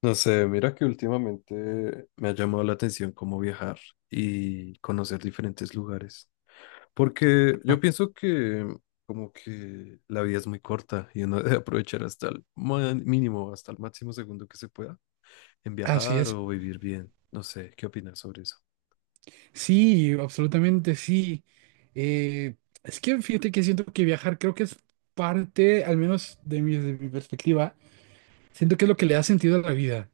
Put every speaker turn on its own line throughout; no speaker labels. No sé, mira que últimamente me ha llamado la atención cómo viajar y conocer diferentes lugares. Porque
Ah,
yo pienso que como que la vida es muy corta y uno debe aprovechar hasta mínimo, hasta el máximo segundo que se pueda en
así
viajar
es.
o vivir bien. No sé, ¿qué opinas sobre eso?
Sí, absolutamente sí. Eh, es que fíjate que siento que viajar creo que es parte, al menos de mi perspectiva, siento que es lo que le da sentido a la vida.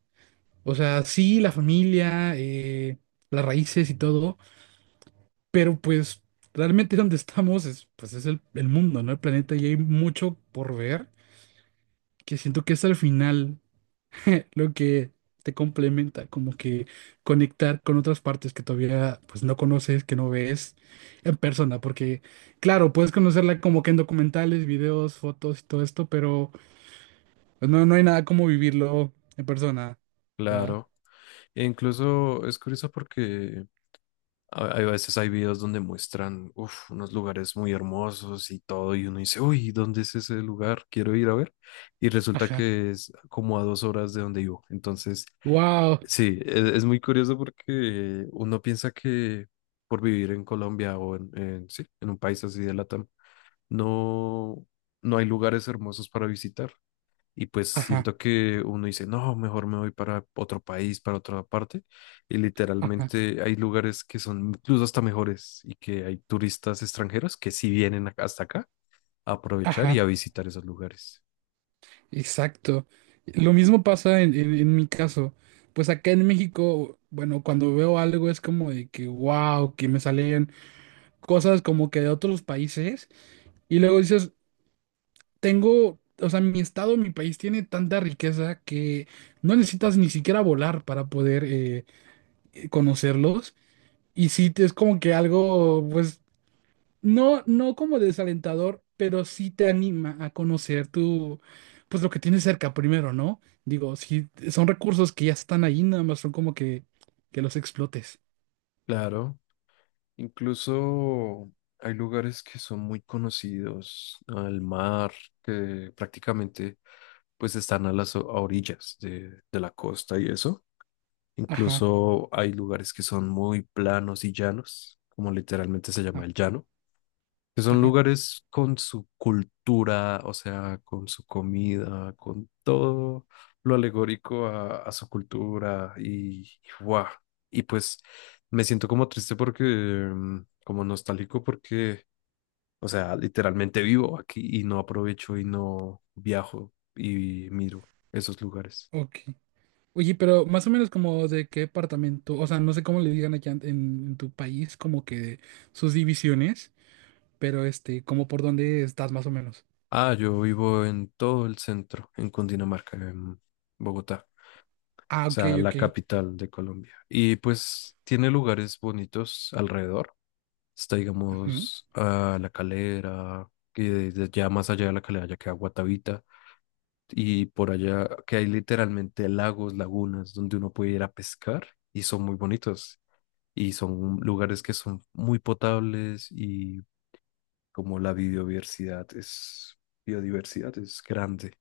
O sea, sí, la familia, las raíces y todo, pero pues realmente donde estamos es, pues es el mundo, ¿no? El planeta y hay mucho por ver que siento que es al final. lo que te complementa, como que conectar con otras partes que todavía pues no conoces, que no ves en persona, porque claro, puedes conocerla como que en documentales, videos, fotos y todo esto, pero pues, no, no hay nada como vivirlo en persona, ¿va?
Claro. E incluso es curioso porque A hay veces hay videos donde muestran uf, unos lugares muy hermosos y todo, y uno dice, uy, ¿dónde es ese lugar? Quiero ir a ver. Y resulta
Ajá,
que es como a 2 horas de donde vivo. Entonces,
wow,
sí, es muy curioso porque uno piensa que por vivir en Colombia sí, en un país así de Latam, no, no hay lugares hermosos para visitar. Y pues
ajá,
siento que uno dice, no, mejor me voy para otro país, para otra parte. Y
ajá,
literalmente hay lugares que son incluso hasta mejores y que hay turistas extranjeros que sí hasta acá a aprovechar y
ajá,
a visitar esos lugares.
exacto. Lo mismo pasa en mi caso. Pues acá en México, bueno, cuando veo algo es como de que, wow, que me salen cosas como que de otros países. Y luego dices, tengo, o sea, mi estado, mi país tiene tanta riqueza que no necesitas ni siquiera volar para poder conocerlos. Y sí, te- es como que algo, pues, no, no como desalentador, pero sí te anima a conocer tu, pues, lo que tienes cerca primero, ¿no? Digo, sí, son recursos que ya están ahí, nada más son como que los explotes.
Claro, incluso hay lugares que son muy conocidos al mar, que prácticamente pues están a a orillas de la costa y eso.
Ajá,
Incluso hay lugares que son muy planos y llanos, como literalmente se
ajá,
llama el llano, que son
ajá,
lugares con su cultura, o sea, con su comida, con todo lo alegórico a su cultura y, ¡guau! Y pues me siento como triste porque, como nostálgico porque, o sea, literalmente vivo aquí y no aprovecho y no viajo y miro esos lugares.
ok. Oye, pero más o menos como de qué departamento, o sea, no sé cómo le digan aquí en tu país, como que sus divisiones, pero este, como por dónde estás más o menos.
Ah, yo vivo en todo el centro, en Cundinamarca, en Bogotá, o
Ah, ok,
sea,
ok.
la capital de Colombia. Y pues tiene lugares bonitos alrededor. Está,
Ujú.
digamos, a La Calera, y desde ya más allá de La Calera ya queda Guatavita. Y por allá que hay literalmente lagos, lagunas, donde uno puede ir a pescar y son muy bonitos. Y son lugares que son muy potables y como la biodiversidad es grande.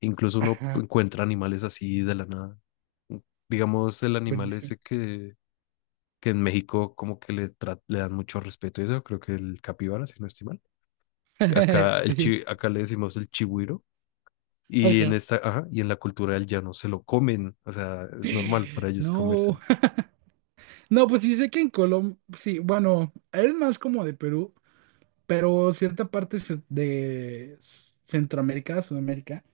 Incluso uno
Ajá,
encuentra animales así de la nada. Mm, digamos, el animal
buenísimo.
que en México como que le dan mucho respeto y eso, creo que el capibara, si no estoy mal. Acá,
Sí,
acá le decimos el chigüiro y en
ajá.
esta, ajá, y en la cultura del llano se lo comen, o sea, es normal para ellos
No,
comérselo.
no, pues sí sé que en Colombia, sí, bueno, eres más como de Perú, pero cierta parte se- de Centroamérica, Sudamérica,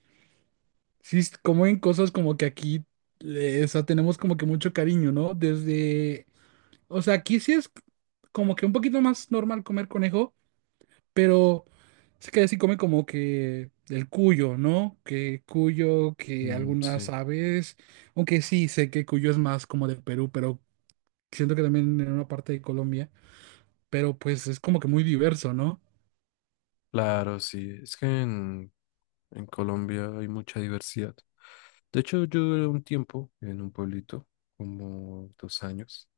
sí, es como en cosas como que aquí, o sea, tenemos como que mucho cariño, ¿no? Desde, o sea, aquí sí es como que un poquito más normal comer conejo, pero es que sí come como que el cuyo, ¿no? Que cuyo, que
Mm,
algunas
sí,
aves, aunque sí sé que cuyo es más como de Perú, pero siento que también en una parte de Colombia, pero pues es como que muy diverso, ¿no?
claro, sí. En Colombia hay mucha diversidad. De hecho, yo duré un tiempo en un pueblito, como 2 años.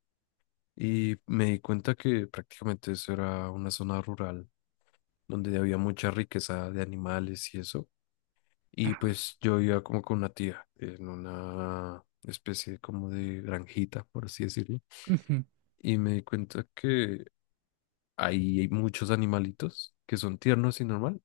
Y me di cuenta que prácticamente eso era una zona rural donde había mucha riqueza de animales y eso. Y
Ajá.
pues yo iba como con una tía en una especie como de granjita, por así decirlo.
Ujú.
Y me di cuenta que ahí hay muchos animalitos que son tiernos y normal.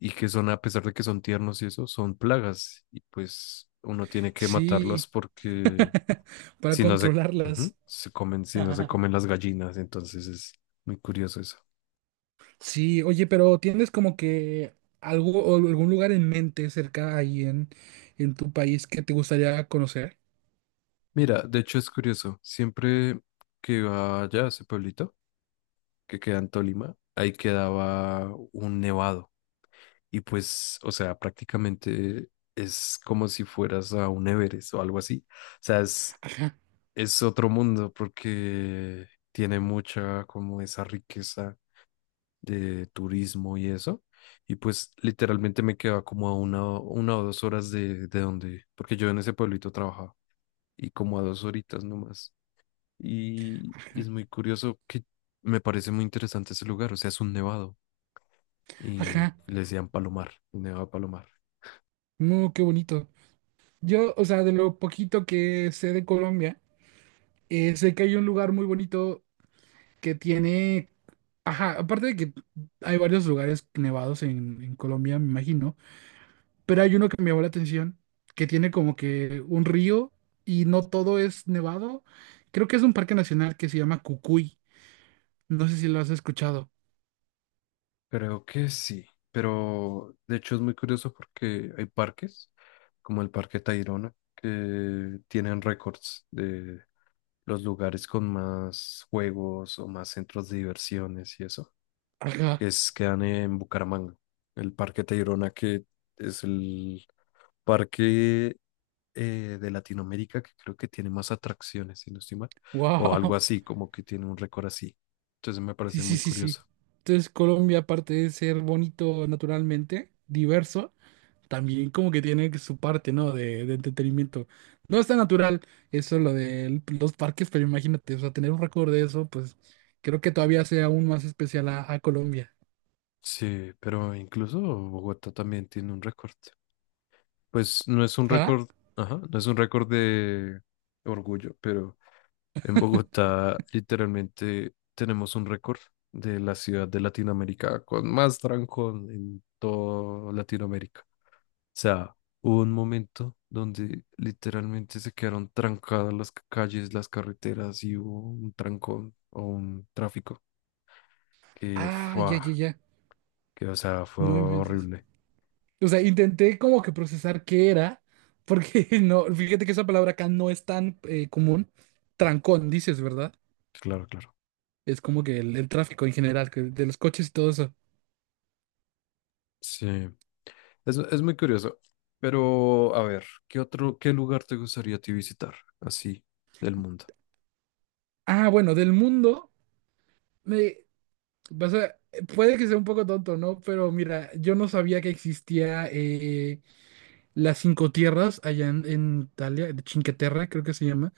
Y que son, a pesar de que son tiernos y eso, son plagas. Y pues uno tiene que matarlas
Sí,
porque
para
si no se, ujú,
controlarlas.
se comen, si no se comen las gallinas, entonces es muy curioso eso.
Sí, oye, pero ¿tienes como que algo o algún lugar en mente cerca ahí en tu país que te gustaría conocer?
Mira, de hecho es curioso, siempre que iba allá a ese pueblito que queda en Tolima, ahí quedaba un nevado y pues, o sea, prácticamente es como si fueras a un Everest o algo así. O sea,
Ajá,
es otro mundo porque tiene mucha como esa riqueza de turismo y eso. Y pues literalmente me quedaba como a una o 2 horas de donde, porque yo en ese pueblito trabajaba y como a 2 horitas nomás. Y
ajá,
es muy curioso que me parece muy interesante ese lugar, o sea, es un nevado y
ajá.
le decían Palomar, el Nevado de Palomar.
No, qué bonito. Yo, o sea, de lo poquito que sé de Colombia, sé que hay un lugar muy bonito que tiene, ajá, aparte de que hay varios lugares nevados en Colombia, me imagino, pero hay uno que me llamó la atención, que tiene como que un río y no todo es nevado. Creo que es un parque nacional que se llama Cucuy. No sé si lo has escuchado.
Creo que sí, pero de hecho es muy curioso porque hay parques, como el Parque Tayrona, que tienen récords de los lugares con más juegos o más centros de diversiones y eso,
Ajá.
que es, quedan en Bucaramanga. El Parque Tayrona, que es el parque de Latinoamérica que creo que tiene más atracciones, si no estoy mal, o algo
Wow.
así, como que tiene un récord así. Entonces me
Sí,
parece
sí,
muy
sí, sí.
curioso.
Entonces Colombia, aparte de ser bonito naturalmente, diverso, también como que tiene su parte, ¿no? De entretenimiento. No está natural eso lo de los parques, pero imagínate, o sea, tener un récord de eso, pues creo que todavía sea aún más especial a Colombia.
Sí, pero incluso Bogotá también tiene un récord. Pues no es un
Ajá.
récord, ajá, no es un récord de orgullo, pero en Bogotá literalmente tenemos un récord de la ciudad de Latinoamérica con más trancón en toda Latinoamérica. Sea, hubo un momento donde literalmente se quedaron trancadas calles, las carreteras y hubo un trancón o un tráfico que
Ah, ya,
fue,
ya, ya.
que o sea, fue
No inventes.
horrible.
O sea, intenté como que procesar qué era, porque no, fíjate que esa palabra acá no es tan común. Trancón, dices, ¿verdad?
Claro, claro.
Es como que el tráfico en general, que de los coches y todo eso.
Sí, es muy curioso. Pero, a ver, ¿qué otro, qué lugar te gustaría a ti visitar así del mundo?
Ah, bueno, del mundo, me, vas a- puede que sea un poco tonto, ¿no? Pero mira, yo no sabía que existía las cinco tierras allá en Italia, de Cinque Terre, creo que se llama.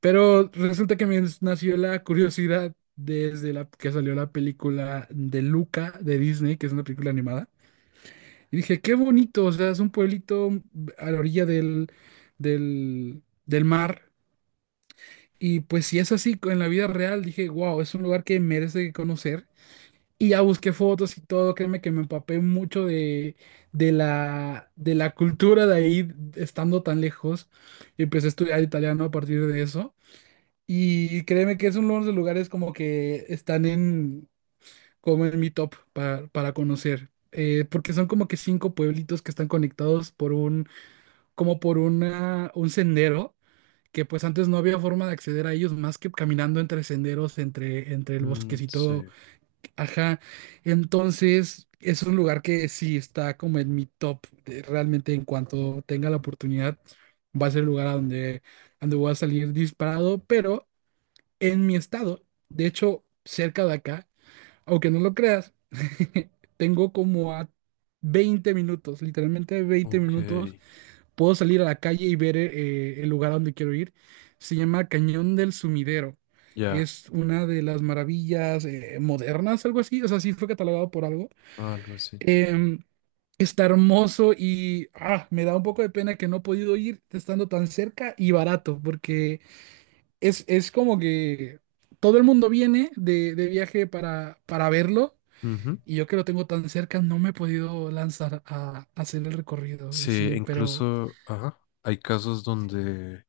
Pero resulta que me nació la curiosidad desde la que salió la película de Luca de Disney, que es una película animada. Y dije, qué bonito, o sea, es un pueblito a la orilla del mar. Y pues si es así en la vida real, dije, wow, es un lugar que merece conocer. Y ya busqué fotos y todo, créeme que me empapé mucho de, de la cultura de ahí, estando tan lejos. Y empecé a estudiar italiano a partir de eso. Y créeme que es uno de los lugares como que están en, como en mi top para conocer. Porque son como que cinco pueblitos que están conectados por un, como por una, un sendero, que pues antes no había forma de acceder a ellos más que caminando entre senderos, entre, entre el
Mm,
bosquecito.
sí,
Ajá. Entonces, es un lugar que sí está como en mi top. De- Realmente en cuanto tenga la oportunidad, va a ser el lugar a donde, donde voy a salir disparado, pero en mi estado, de hecho, cerca de acá, aunque no lo creas, tengo como a 20 minutos, literalmente veinte
ok,
minutos, puedo salir a la calle y ver el lugar a donde quiero ir. Se llama Cañón del Sumidero.
ya,
Es una de las maravillas modernas, algo así. O sea, sí fue catalogado por algo.
algo así.
Em, está hermoso y ah, me da un poco de pena que no he podido ir estando tan cerca y barato, porque es como que todo el mundo viene de viaje para verlo
Ujú.
y yo que lo tengo tan cerca no me he podido lanzar a hacer el recorrido.
Sí,
Sí, pero
incluso, ajá, hay casos donde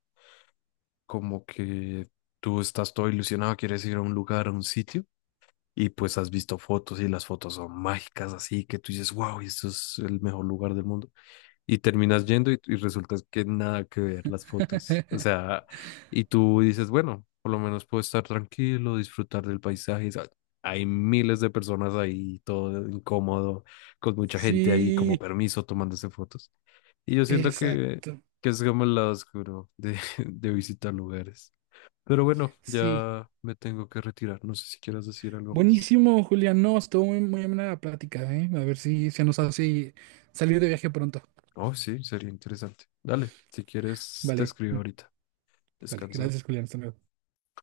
como que tú estás todo ilusionado, quieres ir a un lugar, a un sitio, y pues has visto fotos y las fotos son mágicas, así que tú dices, wow, esto es el mejor lugar del mundo. Y terminas yendo y resulta que nada que ver las fotos. O sea, y tú dices, bueno, por lo menos puedo estar tranquilo, disfrutar del paisaje. Sa- hay miles de personas ahí, todo incómodo, con mucha gente ahí como
sí,
permiso tomándose fotos. Y yo siento
exacto,
que es como el lado oscuro de, de visitar lugares. Pero bueno,
sí.
ya me tengo que retirar. No sé si quieras decir algo más.
Buenísimo, Julián. No, estuvo muy, muy amena la plática, ¿eh? A ver si se nos hace salir de viaje pronto.
Oh, sí, sería interesante. Dale, si quieres, te
Vale,
escribo ahorita.
vale.
Descansa.
Gracias, Julián. Hasta luego.